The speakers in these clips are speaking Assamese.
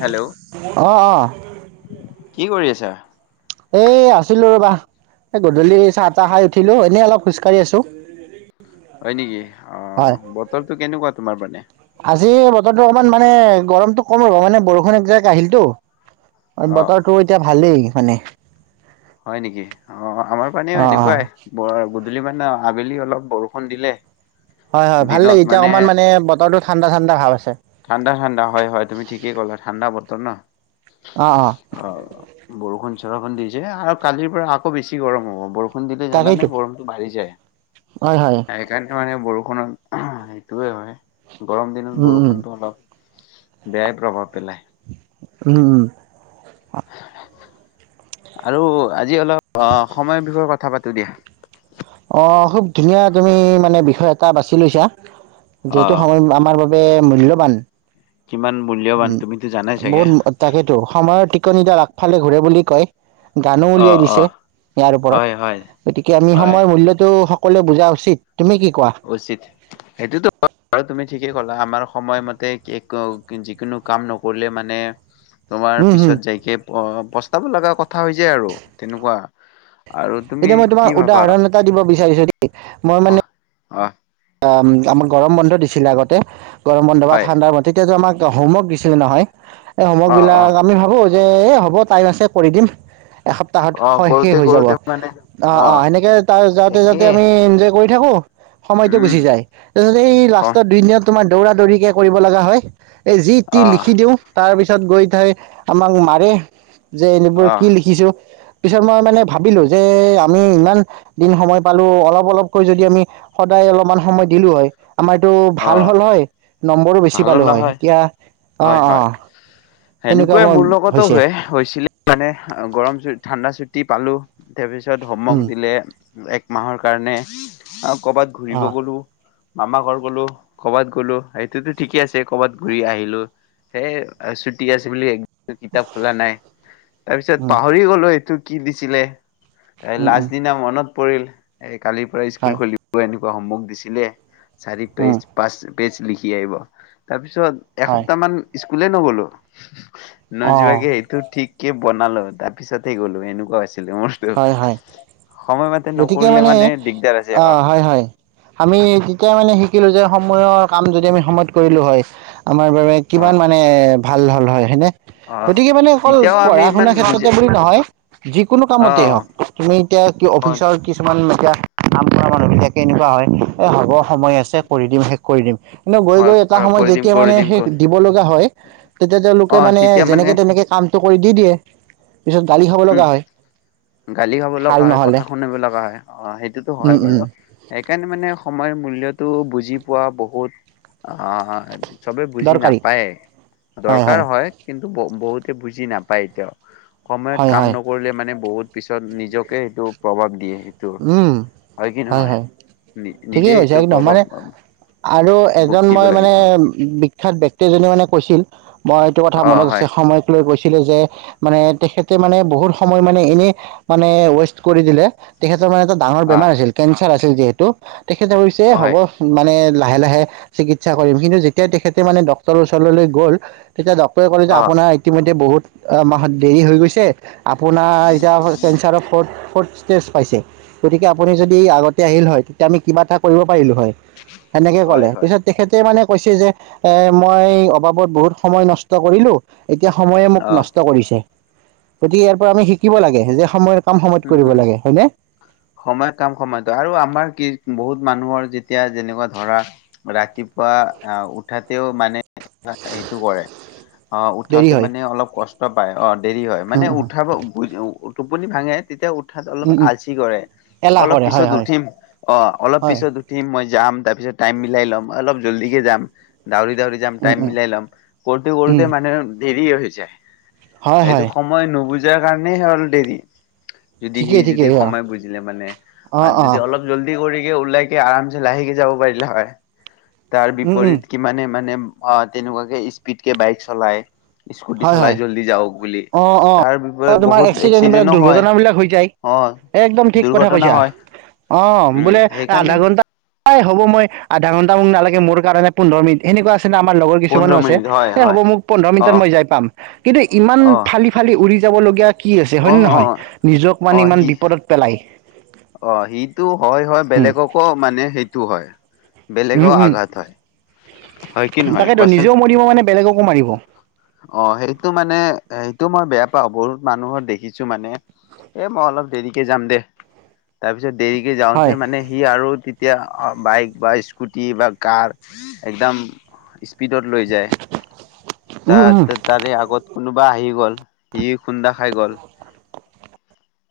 হেল্ল' অ, অ। কি কৰি আছা। এ আছিলো ৰবা। এ গধূলি চাহ তাহ খাই উঠিলোঁ এনেই অলপ খোজকাঢ়ি আছোঁ। হয় নেকি? অ, বতৰটো কেনেকুৱা তোমাৰ পিনে। আজি বতৰতো অকমান মানে গৰমটো কম হ'ব মানে বৰষুণ একজাক আহিলতো। অ'। বতৰটো এতিয়া ভালেই মানে। হয় নেকি? অ, আমাৰ পানেও অ', অ', এনেকুৱাই। মানে অ'আবেলি অলপ বৰষুণ দিলে। হয় হয় ভাল লাগে এতিয়া অকমান মানে বতৰটো ঠাণ্ডা ঠাণ্ডা ভাৱ আছে। ঠাণ্ডা ঠাণ্ডা হয় হয় তুম ঠিকে ক'লা ঠাণ্ডা ব- -তৰ ন। অ' বৰষুণ চৰষুণ দিছে আৰু কালিৰ পৰা আকৌ বেছি গৰম হ'ব বৰ- -ষুণ দিলে জানানে তাকেইতো গৰমটো বঢ়ি যায়। হয়, হয় সেইকাৰণে মানে বৰষুণ বৰষুণত সেইটোয়ে হয় গৰম দিনত উম, উম, বৰষুণটো অলপ বেয়াই প্ৰভাৱ পেলাই। উম। আৰু আজি অলপ সময়ৰ বিষয়ে কথা পাতো দিয়া। অ, খুব ধুনীয়া তুমি মানে বিষয় এটা বাছি লৈছা। যিহেতু অ'। সময় আমাৰ বাবে [unintelligible] মূল্যবান কিমান মূল্যৱান উম তুমিতো জানাই চাগে বহুত তাকেইেতো, সময়ৰ টিকনিডাল আগ -ফালে ঘূৰে বুলি কয়, গানো উলিয়াই অ' দিছে অ' ইয়াৰ ওপৰত, হয় হয় গতিকে আমি হয় সময় মূল্যটো সকলোৱে বুজা উচিত। তুমি কি কোৱা উচিত, সেইটোতো [unintelligible] তুমি ঠিকেই কলা, আমাৰ সময়মতে যিকোনো কাম নকৰিলে মানে তোমাৰ উম হম পিছত যাইকে পস্তাব লগা কথা হৈ যায় আৰু, তেনেকুৱা। আৰু তুমি এতিয়া মই তোমাক কি ভাবা উদাহৰণ এটা দিব বিচাৰিছো মই মানে অ' অ'। অ' আমাক গৰম বন্ধ দিছিলে আগতে, গৰম বন্ধ বা হয় ঠাণ্ডাৰ মতে তেতিয়াতো আমাক হোমৱৰ্ক দিছিলে নহয়, এই হোমৱৰ্ক অ' অ' বিলাক আমি ভাবো যে এই হ'ব টাইম আছে কৰি দিম এসপ্তাহত অ' শেষ কৰোতে হৈ যাব, কৰোতে মানে অ'-অ' অ' সেনেকে তাৰ যাওতে যাওতে একেই আমি এনজয় কৰি [unintelligible] সময়টো উম গুচি যায়, ‌তা পিছত এই অ' লাষ্টৰ দুই দিনত তোমাৰ দৌৰা দৌৰিকে কৰিব লগা হয় এই যি তি অ' লিখি দিওঁ, তাৰপিছত গৈ থাই আমাক মাৰে যে এনেবোৰ অ' কি লিখিছো পিছত মই মানে ভাবিলো যে আমি ইমান দিন সময় পালো অলপ অলপকৈ যদি আমি সদ [unintelligible] সদায় অলপমান সময় দিলো হয়, আমাৰ এইটো ভাল অ' হ'ল হয়, নম্বৰো বেছি ভালো পালো হয়, নহয় এতিয়া হয় অ', হয়, অ', সেনেকুৱা সেনেকুৱাই মই মোৰ লগতো হৈছে হয়, হৈছিলে মানে গৰম চ [unintelligible] ঠাণ্ডা চুটি পালোঁ, ‌তাৰপিছত উম, হোমৱৰ্ক দিলে এক মাহৰ কাৰণে কবাত ঘূৰিব অ', গলো মামা ঘৰ গ'লো, ‌কবাত গ'লো, সেইটোতো ঠিকে আছে কবাত ঘূৰি আহিলো সেযে ছুটি আছে বুলিম [unintelligible] [unintelligible] কিতাপ খোলা নাই, তাৰপিছত উম, পাহৰি গলো এইটো কি দিছিলে [unintelligible] উম, উম, লাষ্ট দিনা মনত পৰিল, এ কালিৰ পৰা স্কুল হয়, খুলিব এনে [unintelligible] হমৱৰ্ক দিছিলে, চাৰি পেজ উম, পাঁচ পেজ লিখি আহিব তাৰপিছত হয়, অসপ [unintelligible] স্কুলে নগলো, অ'। নোযোৱাকে এইটো ঠিক কি বনালো, তাৰ পিছতহে গ'লো, এনেকুৱা হৈছিলে মোৰতো। হয় হয় সময়মতে গতিকে নকৰিলে মানে, দিগদাৰ আছে অ' হয়-হয়, আমি তেতিয়া মানে শিকিলোঁ যে সময়ৰ কাম যদি আমি সময়ত কৰিলোঁ হয়, আমাৰ বাবে অ কিমান মানে ভাল হল হয় হয়নে, অ। গতিকে মানে অকল তেতিয়াও আমি পঢ়া ইমান শুনাাৰ বুজি ক্ষেত্ৰতে বুলি নহয়, যিকোনো অ কামত [unintelligible] তুমি এতিয়া অ অফিচৰ কিছুমান [unintelligible] এতিয়া কামকৰা মানুহবিলাকে এনেকুৱা হয়, এ হ'ব সময় আছে, কৰি দিম, শেষ কৰি দিম। [unintelligible] গৈ হয় গৈ এটা কৰা সময় কৰি দিম যেতিয়া কৰি মানে দিম সেই কৈ দিব লগা হয়, তেতিয়া তেওঁলোকে অ মানে তেতিয়া যেনেকে তেনেকে কাম [unintelligible] কামটো কৰি দি দিয়ে, পিছত গালি খাব উম লগা হয়। গালি খাব ভাল লগা হয় নহ'লে কথা শুনিব লগা হয়, অ' সেইটোতো উম হয় উম বাৰু সেইকাৰণে মানে সময়ৰ মূল্যয়টো বুজি পোৱা বহুত, অ' [unintelligible] চবে বুজি দৰকাৰী নাপায়, দৰকাৰ হয় কিন [unintelligible] বহুতে বুজি নাপায় এতিয়াও, সময়ত হয় কাম হয় নকৰিলে মানে বহুত পিছত নিজকে সেইটো প্ৰভাৱ দিয়ে। [unintelligible] উম হয় কি নহয়? ঠিকেই নিজে কৈছে এইটো একদম মানে প্ৰভাৱ আৰু এজন ভুক্তিব মই মানে লাগিব হয়। বিখ্যাত ব্যক্তি এজনে মানে কৈছিল মই এইটো কথা অ মনত হয় আছে সময়ক লৈ কৈছো [unintelligible] যে মানে তেখেতে মানে বহুত সময় মানে এনে য়ে মানে ৱেষ্ট কৰি দিলে [unintelligible] ডাঙৰ অ বেমাৰ হৈছিল কেন্সাৰ আছিল যিহেতু তেখেতে কৈছে হব, হয় মানে [unintelligible] লাহে লাহে চিকিৎসা কৰিম কিন্তু যেতিয়া তেখেতে মানে ডক্তৰ ওচৰলৈ গল তেতিয়া ডক্ত ৰে কলে যে অ আপোনাৰ ইতিমধ্যে বহুত মাহত দেৰি হৈ গৈছে আপোনাৰ এতিয়া কেঞ্চাৰৰ ফৰৰ্ট, ফৰ্টথ ষ্টেজ পাইছে, গতিকে আপুনি যদি আগতে আহিল হয়, তেতিয়া আমি কিবা এটা কৰিব পাৰিলো হয়। সেনেকে হয় ক'লে হয় পিছত তেখেতে মানে কৈছে যে এ মই অবাবত বহুত সময় নষ্ট কৰিলো এতিয়া সময়ে মোক অ নষ্ট কৰিছে গতিকে ইয়াৰ পৰা আমি শিকিব লাগে যে সময় কাম সময়ত কৰিব লাগে হয় নে সময়ত কাম সময়ত আৰু আমাৰ কি বহুত মানুহৰ যেতিয়া যেনেকুৱা ধৰা ৰা ৰাতিপুৱা আহ উঠাতেও মানে সেইটো কৰে অ' দেৰি উঠতে হয় মানে অলপ কষ্ট পায় অ' দেৰি হয় উম মানে উম উঠাব বুজি টোপনি ভাঙে তেতিয়া উঠাত অলপ উম উম আলচি কৰে এলাহ অলপ কৰে হয় পিছত হয় উঠিম অ অলপ হয় পিছত উঠিম মই যাম তাৰপিছত টাইম মিলাই ল'ম অলপ জল্দিকে যাম দাউৰি দাউৰি যাম উম টাইম উম মিলাই ল'ম কৰোতে উম কৰোতে মানে দেৰি হৈ যায় হয় এইটো হয় সময় নুবুজাৰ কাৰণেই হ'ল দেৰি যদি সি ঠিকেই যদি ঠিকেই অ সময় বুজিলে মানে অ আৰু অ যদি অলপ জল্দি কৰি ওলাইকে আৰাম লাহেকে যাব পাৰিলা হয় তাৰ উম উম বিপৰীত কিমানে মানে অ ', তেনেকুৱাকে ইস্পিদকে বাইক চলাই স্কুটি হয় চলাই হয় জল্দি যাওক বুলি। অ', অ, তাৰ বিপৰীত তোমাৰ বহুত এক্সিডেন্টবিলাক এক্সিডেন্টো হয় দুৰ্ঘটনাবিলাক বিলাক হৈ যায় অ। একদম ঠিক কথা দুৰ্ঘটনা কৈছা হয় অ', উম বোলে সেইকাৰণে আধা ঘণ্টা হব মই আধা ঘণ্টা মোক নালাগে মোৰ কাৰণে পোন্ধৰ মিনিট সেনেকুৱা আমাৰ লগৰ কিছুমানো পোন্ধৰ আছে মিনিট হয় এ হ'ব হয়। মোক পন্ধৰ অ মিনিটত মই যায় কিন্তু ইমান অ ফালি ফালি উৰি যাবলগীয়া কি আছে হয় অ নে অ নহয় নিজক মানে অ ইমান সি বিপদত পেলাই অ', সিটো হয় হয় উম বেলেগকো মানে সেইটো হয় উম বেলেগও উম আঘাত হয় হয় কি নহয় তাকেতো কোৱাচোন নিজেও মৰিব মানে বেলেগকো মাৰিব অ', সেইটো মানে সেইটো মই বেয়া পাও পা বহুত মানুহৰ দেখিছো মানে এ মই অলপ দেৰিকে যাম দে তাৰপিছত পিছত দেৰিকে যাওঁতে হয় মানে সি আৰু তেয়া বাইক বা স্কুটি বা কাৰ একদম স্পীডত লৈ যায় উম উম তাৰে আগত কোনবা আহি গল সি খুন্দা খাইগল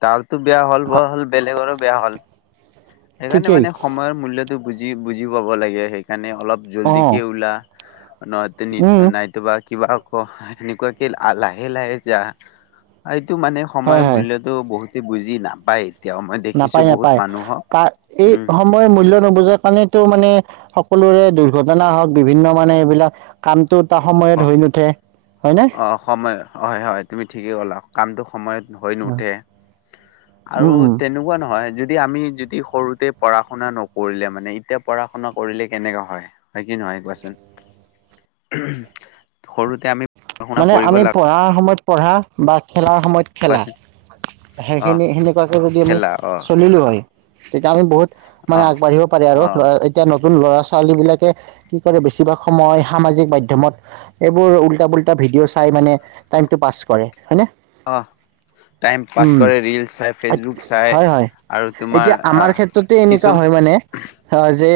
তাৰতো বেয়া হ'ল বৰ হ'ল বেলেগৰো বেয়া হল সেইকাৰণে ঠিকেই মানে সময়ৰ মূল্যটো বুজি বুজি পাব লাগে সেইকাৰণে অলপ অঁ জল্দিকে ওলা উম নহয়ো নাইতোবা কিবা সেনেকুৱাকে লাহে লাহে যা এইটো মানে হয় সময়ৰ হয় মূল্যত বহুতে বুজি নাপায় দেখিছো নাপায় বহুত নাপায় মানুহক কা এই সময় মূল্য নুবুজাৰ কাৰণেতো মানে সক সকলোৰে দুৰ্ঘটনা হওক বিভিন্ন মানে এইবিলাক কাম অ', অ', সময় হয় হয় তুমি ঠিকেই ক'লা কামটো সময়ত হৈ নুঠে উম আৰু উম তেনেকুৱা নহয় যদি যদি আমি যদি সৰুতে পঢ়া শুনা নকৰিলে মানে এতিয়া পঢ়া শুনা কৰিলে কেনেকা হয় হয় কি নহয় নাই কোৱাচোন সৰুতে আমি পঢ়া শুনা মানে কৰিব আমি লাগ পঢ়াৰ সময়ত পঢ়া বা খেলাৰ সময়ত খেলা কোৱাচোন অ', সেইখিনি সেনেকুৱাকৈ যদি আমি খেলা অ', চলিলোঁ হয় তেতিয়া আমি বহুত মানে অ'। আগবাঢ়িব পাৰি আৰু অ', এতিয়া নতুন ল'ৰা ছোৱালী বিলাকে কি কৰে বেছিভাগ সময় সামাজিক মাধ্যমত এইবোৰ উল্টা পুল্টা ভিডিঅ' চাই মানে টাইমটো পাছ কৰে হয়নে অ', টাইম পাছ উম কৰে ৰেল চাই ফেচবুক চাই হয় হয় আৰু তোমাৰ এতিয়া আমাৰ আহ ক্ষেত্ৰতে এনেকুৱা কিছু হয় মানে অ' যে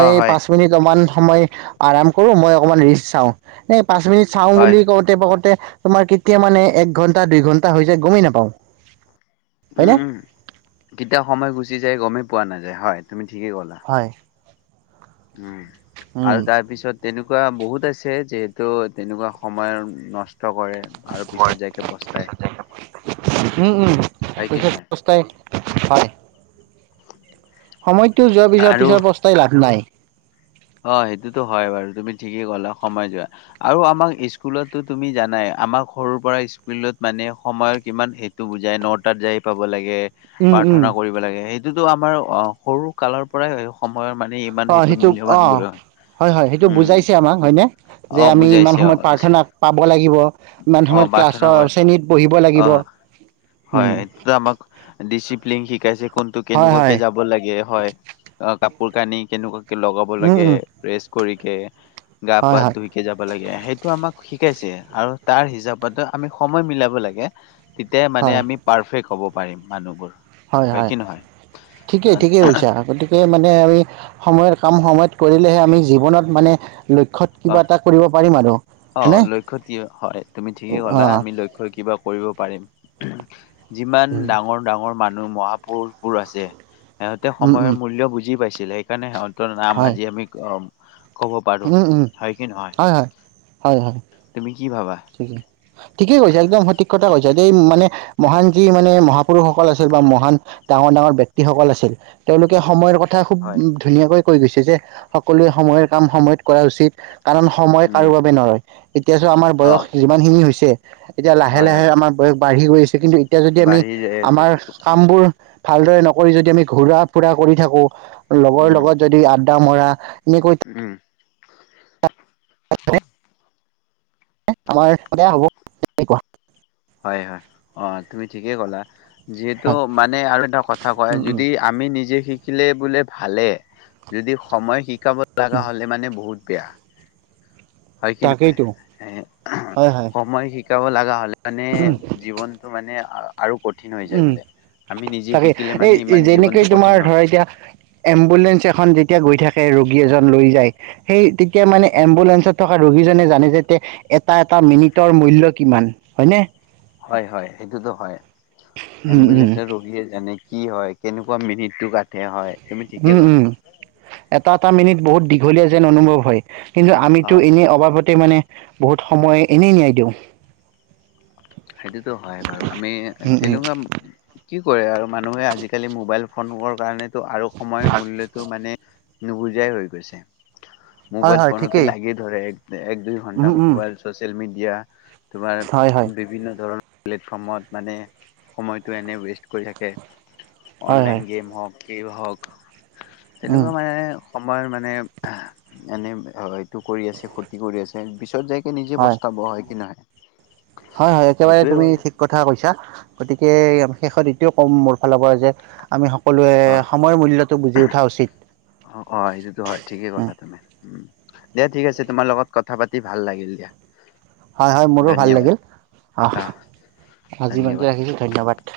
অ', হয়, পাঁচ মিনিটমান সময় আৰাম কৰো মই অকমান ৰিষ্ট চাও এ পাঁচ মিনিট চাওঁ হয়, বুলি কওঁতে পাকোতে তোমাৰ কেতিয়া মানে এক ঘন্টা দুই ঘন্টা হৈ যায় গমেই নাপাও উম উম কেতিয়া সময় গুচি যায় গমেই পোৱা নাযায় হয় তুমি ঠিকেই ক'লা হয়। উম আৰু উম, তাৰ পিছত তেনেকুৱা বহুত আছে যে তো তেনেকুৱা সময় নষ্ট কৰে আৰু পিছত যাইকে পস্তাই। হম, হম হয় কি পচ নহয় অসাই হয়াল সময়তটো যোৱাৰ পিছত আৰু পিছৰ প্ৰস্তাই লাভ নাই। অ', সেইটোতো হয় বাৰু তুমি ঠিকেই ক'লা সময় যোৱা আৰু আমাক স্কুলতো তুমি জানাই আমাক সৰুৰ পৰা স্কুলত মানে সময়ৰ কিমান সেইটো বুজাই নটাত যায় পাব লাগে। উম, উম। প্ৰাৰ্থনা কৰিব লাগে সেইটোতো আমাৰ অ', সৰু কালৰ পৰাই সম মই মানে ইমান সেইটো মূল্যবান বোল অ', হয়, হয় সেইটো উম বুজাইছে আমাক হয়নে? যে অ আমি ইমান বুজাইছে অ সময়ত প্ৰাৰ্থনা পাব লাগিব ইমান অ সময়ত প্ৰাৰ্থনা ক্লাছৰ কৰে শ্ৰেণীত বহিব। অ লাগিব হয়, উম, আমাক ডিচিপ্লিন শিকাইছে কোনটো হয়, কেনেকুৱ হয়, যাব লাগে হয়। অ', কাপোৰ কানি কেনেকুৱাকে লগাব উম, লাগে উম। প্ৰেচ কৰিকে গা হয় পা হয় ধুইকে যাব লাগে, সেইটো আমাক শিকাইছে আৰু তাৰ হিচাপতো আমি সময় মিলাব লাগে, তেতিয়া মে আমি পাৰফেক্ট হ'ব পাৰিম মানুহবোৰ। হয়ো হয় কি নহয় ঠিকেই ঠিকেইছা গতিকে মানে আৰু এই সময়ৰ কাম সময়ত কৰিলেহে আমি জীৱনত মানে লক্ষ্যত অ কিবা এটা কৰিব পাৰিম আৰু। হয়নে অ', লক্ষ্যত কি হয় তুমি ঠিকেই কলা অঁ আমি লক্ষ্যৰ কিবা কৰিব পাৰিম। যিমান হয় ডাঙৰ ডাঙৰ মানুহ মহাপুৰুষবোৰ আছে সিহঁতে উম সময়ৰ মূল্য বুজি পাইছিলে সেইকাৰণে সিহঁত ৰ' নাম আজি আমি ক ক'ব পাৰো। হয়, হয়, হয়, হয়। তুমি কি ভাবা? ঠিকেই কৈছে একদম সঠিক কথা কৈছে দ মানে মহান যি মানে মহাপুৰুষসকল আছিল বা মহান ডাঙৰ, ডাঙৰ ব্যক্তিসকল আছিল তেওঁলোকে সময়ৰ কথা কথা খুব হয় ধুনীয়াকৈ কৈ গৈছে যে সকলোৱে সময়ৰ কাম সময়ত কৰা উচিত। কাৰণ সময় উম, কাৰোঁ বাবে নৰয় এতিয়া চো আমাৰ বয়স অ', যিমানখিনি হৈছে এতিয়া লাহে হয় লাহে হয় আমাৰ বয়স বাঢ়ি গৈ আছে কিন্তু এতিয়া যদি আমি বাঢ়ি যাই আছে আমাৰ কামবোৰ ভালদৰে নকৰি যদি আমি ঘূৰা-ফুৰা কৰি থাকো লগৰ উম, লগত যদি আড্ডা মৰা এনেকৈ উম। আমাৰ বেয়া হ'ব তে কুৱা হয়, হয়, অ', তুমি ঠিকেই ক'লা। যিহেতু হয় মানে আৰু এটা কথা কয় উম যদি আমি নিজে শে শিকিলে বোলে ভালে যদি সময় শিকাব লগা উম হ'লে মানে বহুত বেয়া। হয় কি নহয় তাকেইতো এ হয় হয় সময় শি শিকাব লগা হ'লে মানে জীৱনটো মানে আৰু কঠিন হৈ যায় উম, বোলে। আমি নিজে তাকে শিকিলে মানে এই ইমান যেনেকে জীৱনটো কঠিন তোমাৰ নহয়। ধৰা এতিয়া এম্বুলেন্ঞ্চ এখন যেতিয়া গৈ থাকে ৰোগী এজন লৈ যায় সেই তেতিয়া মানে এম্বুলেঞ্চত থকা ৰোগীজনে জানে যে এটা এটা মিনি ৰ মূল্য কিমান হয়নে। হয়, হয় সেইটোতো উম উম হয়এম্বুলেঞ্চৰ ৰোগীয়ে যেনে কি হয় কেনেকুৱা মিনিট টো কাঠে হয় তুমি ঠিকেই উম, ক'লা। উম এটা এটা মিনিট বহুত দীঘলীয়া যেন অনুভৱ হয়। কিন্তু আমিতো হয় এনেই অভাৱতে মানে বহুত সময় এনেই নিয়াই দিওঁ। সেইটোতো হয় বাৰু আমি উম উম তেনেকুৱা কি কৰে আৰু মানুহে আজিকালি মোবাইল ফোন কাৰণো আৰু সময় মূল্যটো মানে নুবুজাই হৈ গৈছে। হয় মোবাইল হয় ফোনতে ঠিকেই লাগি ধৰে এক এক দুই ঘন্টা উম উম মোবাইল চচিয়েল মিডিয়া তোমাৰ হয় হয় প্লেটফমত মানে সময়টো এনে ৱেষ্ট কৰি থাকে। হয় অনলাইন হয় গেম হওঁক, কেই হওক উম তেনেকুৱা মানে সময়ৰ মানে এনে হয়টো কৰি আছে, ক্ষতি কৰি আছে পিছত যায় নিজে হয় প্ৰস্তাব' হয় কি নহয়? হয়, হয় একেবাৰে সেইটোয়ে তুমি ঠিক হ'ল কথা কৈছা গতি সেয়ে শেষত এটোৱে কম মোৰ ফালৰ পৰা যে আমি সকলোৱে অ সময়ৰ মূল্যটো বুজি উঠা উচিত। অ', অ' হেটোতো হয়। ঠিকেই কলা তুমি। উম দে ঠিক আছে। তোমা লগত কথা পাতি ভাল লাগিল দিয়া। হয়, হয় মোৰো ভাল ধন্যবাদ লাগিল। অ' আহ আজি ইমানতে ধন্যবাদ। ৰাখিছোঁ ধন্যবাদ।